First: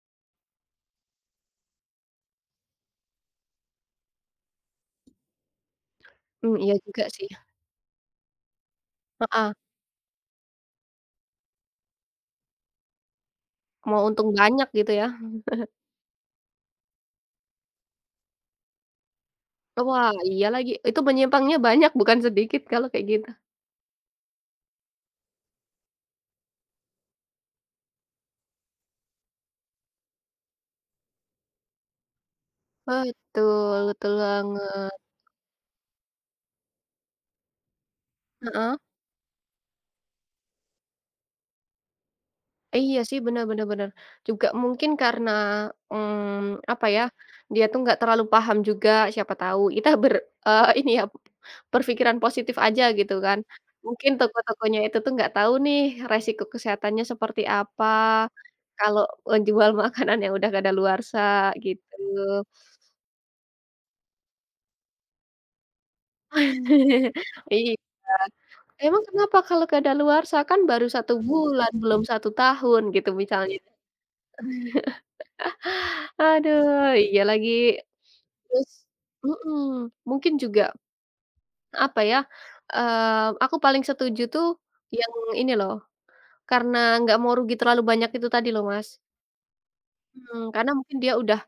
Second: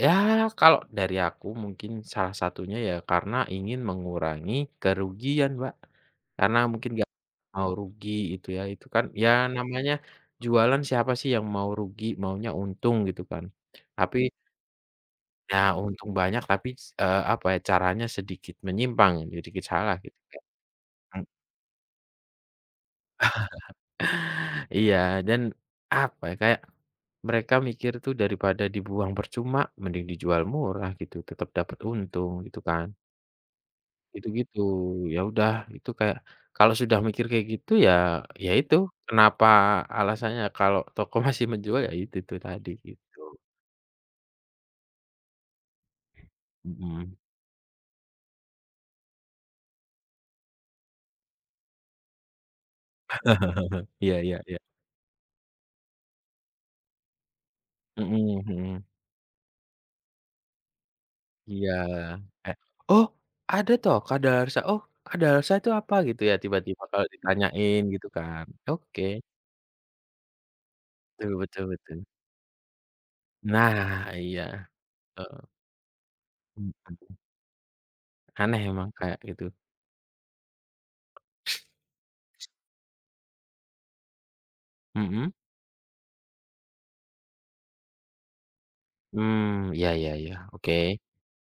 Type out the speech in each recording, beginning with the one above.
Ya, kalau dari aku, mungkin salah satunya ya, karena ingin mengurangi kerugian, Mbak. Mmm, Karena iya mungkin juga enggak sih. mau rugi itu ya. Itu kan, ya Heeh. namanya jualan siapa sih yang mau rugi, maunya untung gitu kan. Mau Tapi untung banyak gitu ya. nah, untung banyak tapi s eee, apa ya caranya sedikit menyimpang sedikit E salah wah, gitu kan, iya, lagi. Itu mmm. menyimpangnya banyak bukan sedikit kalau kayak gitu. Iya, dan apa ya, kayak mereka mikir tuh daripada dibuang percuma mending dijual murah gitu tetap dapat untung gitu kan. Betul, betul Gitu gitu. banget. Ya udah itu kayak kalau sudah mikir kayak gitu ya, ya Heeh. itu kenapa alasannya kalau toko masih menjual ya itu, itu tadi, Iya, sih, gitu. bener bener bener. Juga mungkin karena, mmm, apa ya, Mhm. dia tuh enggak terlalu paham juga siapa tau, kita ber eee, ini ya, berpikiran positif aja gitu kan. Mungkin Iya iya iya. toko-tokonya itu tuh enggak tau nih resiko kesehatannya seperti apa. Mhm mhm. Kalau menjual makanan yang udah kadaluarsa, Iya. gitu. Eh, "Oh, ada toh kadaluarsa? Oh, kadaluarsa itu apa?" Gitu ya tiba-tiba kalau Iya. ditanyain gitu kan, oke. "Emang kenapa kalau kadaluarsa? Kan baru 1 Betul betul bulan, belum betul. 1 tahun," gitu misalnya. Nah, iya. Heeh. Aduh, Mhm. iya lagi. Aneh Terus memang kayak gitu. mhm, mungkin juga, apa ya, eee, aku paling setuju tuh yang Mhm. ini loh, karena enggak mau rugi terlalu banyak itu tadi loh, Mas. Mmm, iya iya iya, Mhm, karena oke. mungkin dia udah,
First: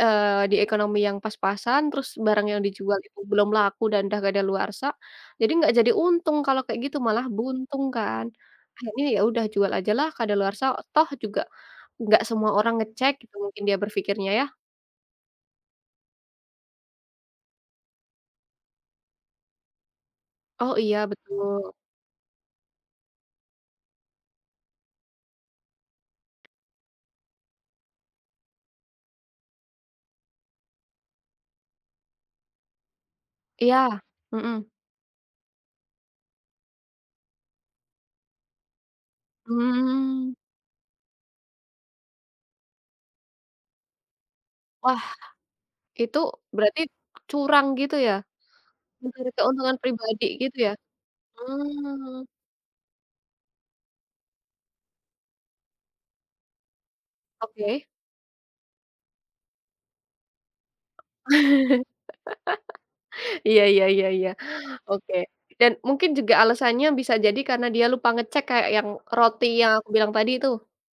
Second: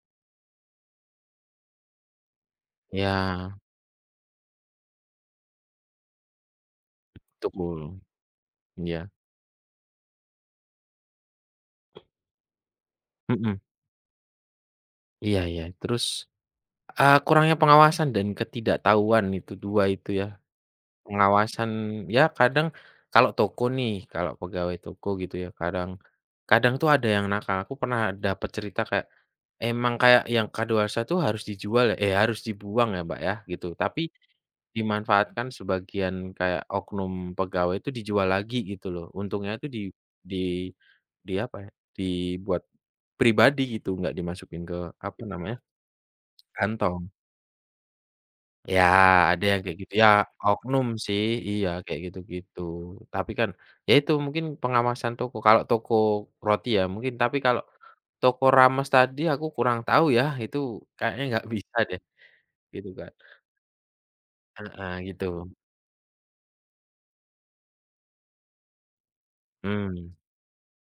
eee, di ekonomi yang pas-pasan terus barang yang dijual itu belum Iya. laku dan udah kadaluarsa, jadi enggak jadi untung kalau kayak gitu malah buntung Betul, kan. Akhirnya, iya. ya udah jual aja lah kadaluarsa, toh juga nggak semua orang ngecek gitu Mhm. mungkin dia berpikirnya ya. Iya iya. Terus, eee, kurangnya pengawasan dan ketidaktahuan itu, 2 itu ya. Oh, iya, Pengawasan betul. ya, kadang kalau toko nih kalau pegawai toko gitu ya kadang kadang tuh ada yang nakal aku pernah dapet cerita kayak, emang kayak yang kadaluarsa tuh harus dijual ya eh, harus dibuang ya, Mbak, ya, gitu. Iya. Tapi Mhm. dimanfaatkan sebagian kayak oknum pegawai itu dijual lagi gitu loh, untungnya itu di Mmm. di di apa ya, dibuat pribadi gitu, enggak dimasukin ke Wah. apa namanya? Itu berarti Kantong. curang gitu ya? Iya, Mencari ada yang kayak keuntungan gitu. Ya, pribadi gitu ya? oknum sih. Iya, kayak Mmm. gitu-gitu. Tapi kan, ya itu mungkin pengawasan toko kalau toko roti ya mungkin tapi kalau Oke. toko rames tadi aku kurang tahu ya, itu kayaknya nggak bisa deh, gitu, Kak. Iya iya iya iya. Heeh, Oke. gitu. Dan mungkin juga alasannya bisa jadi karena dia lupa ngecek kayak yang roti yang aku Mmm. bilang tadi tuh.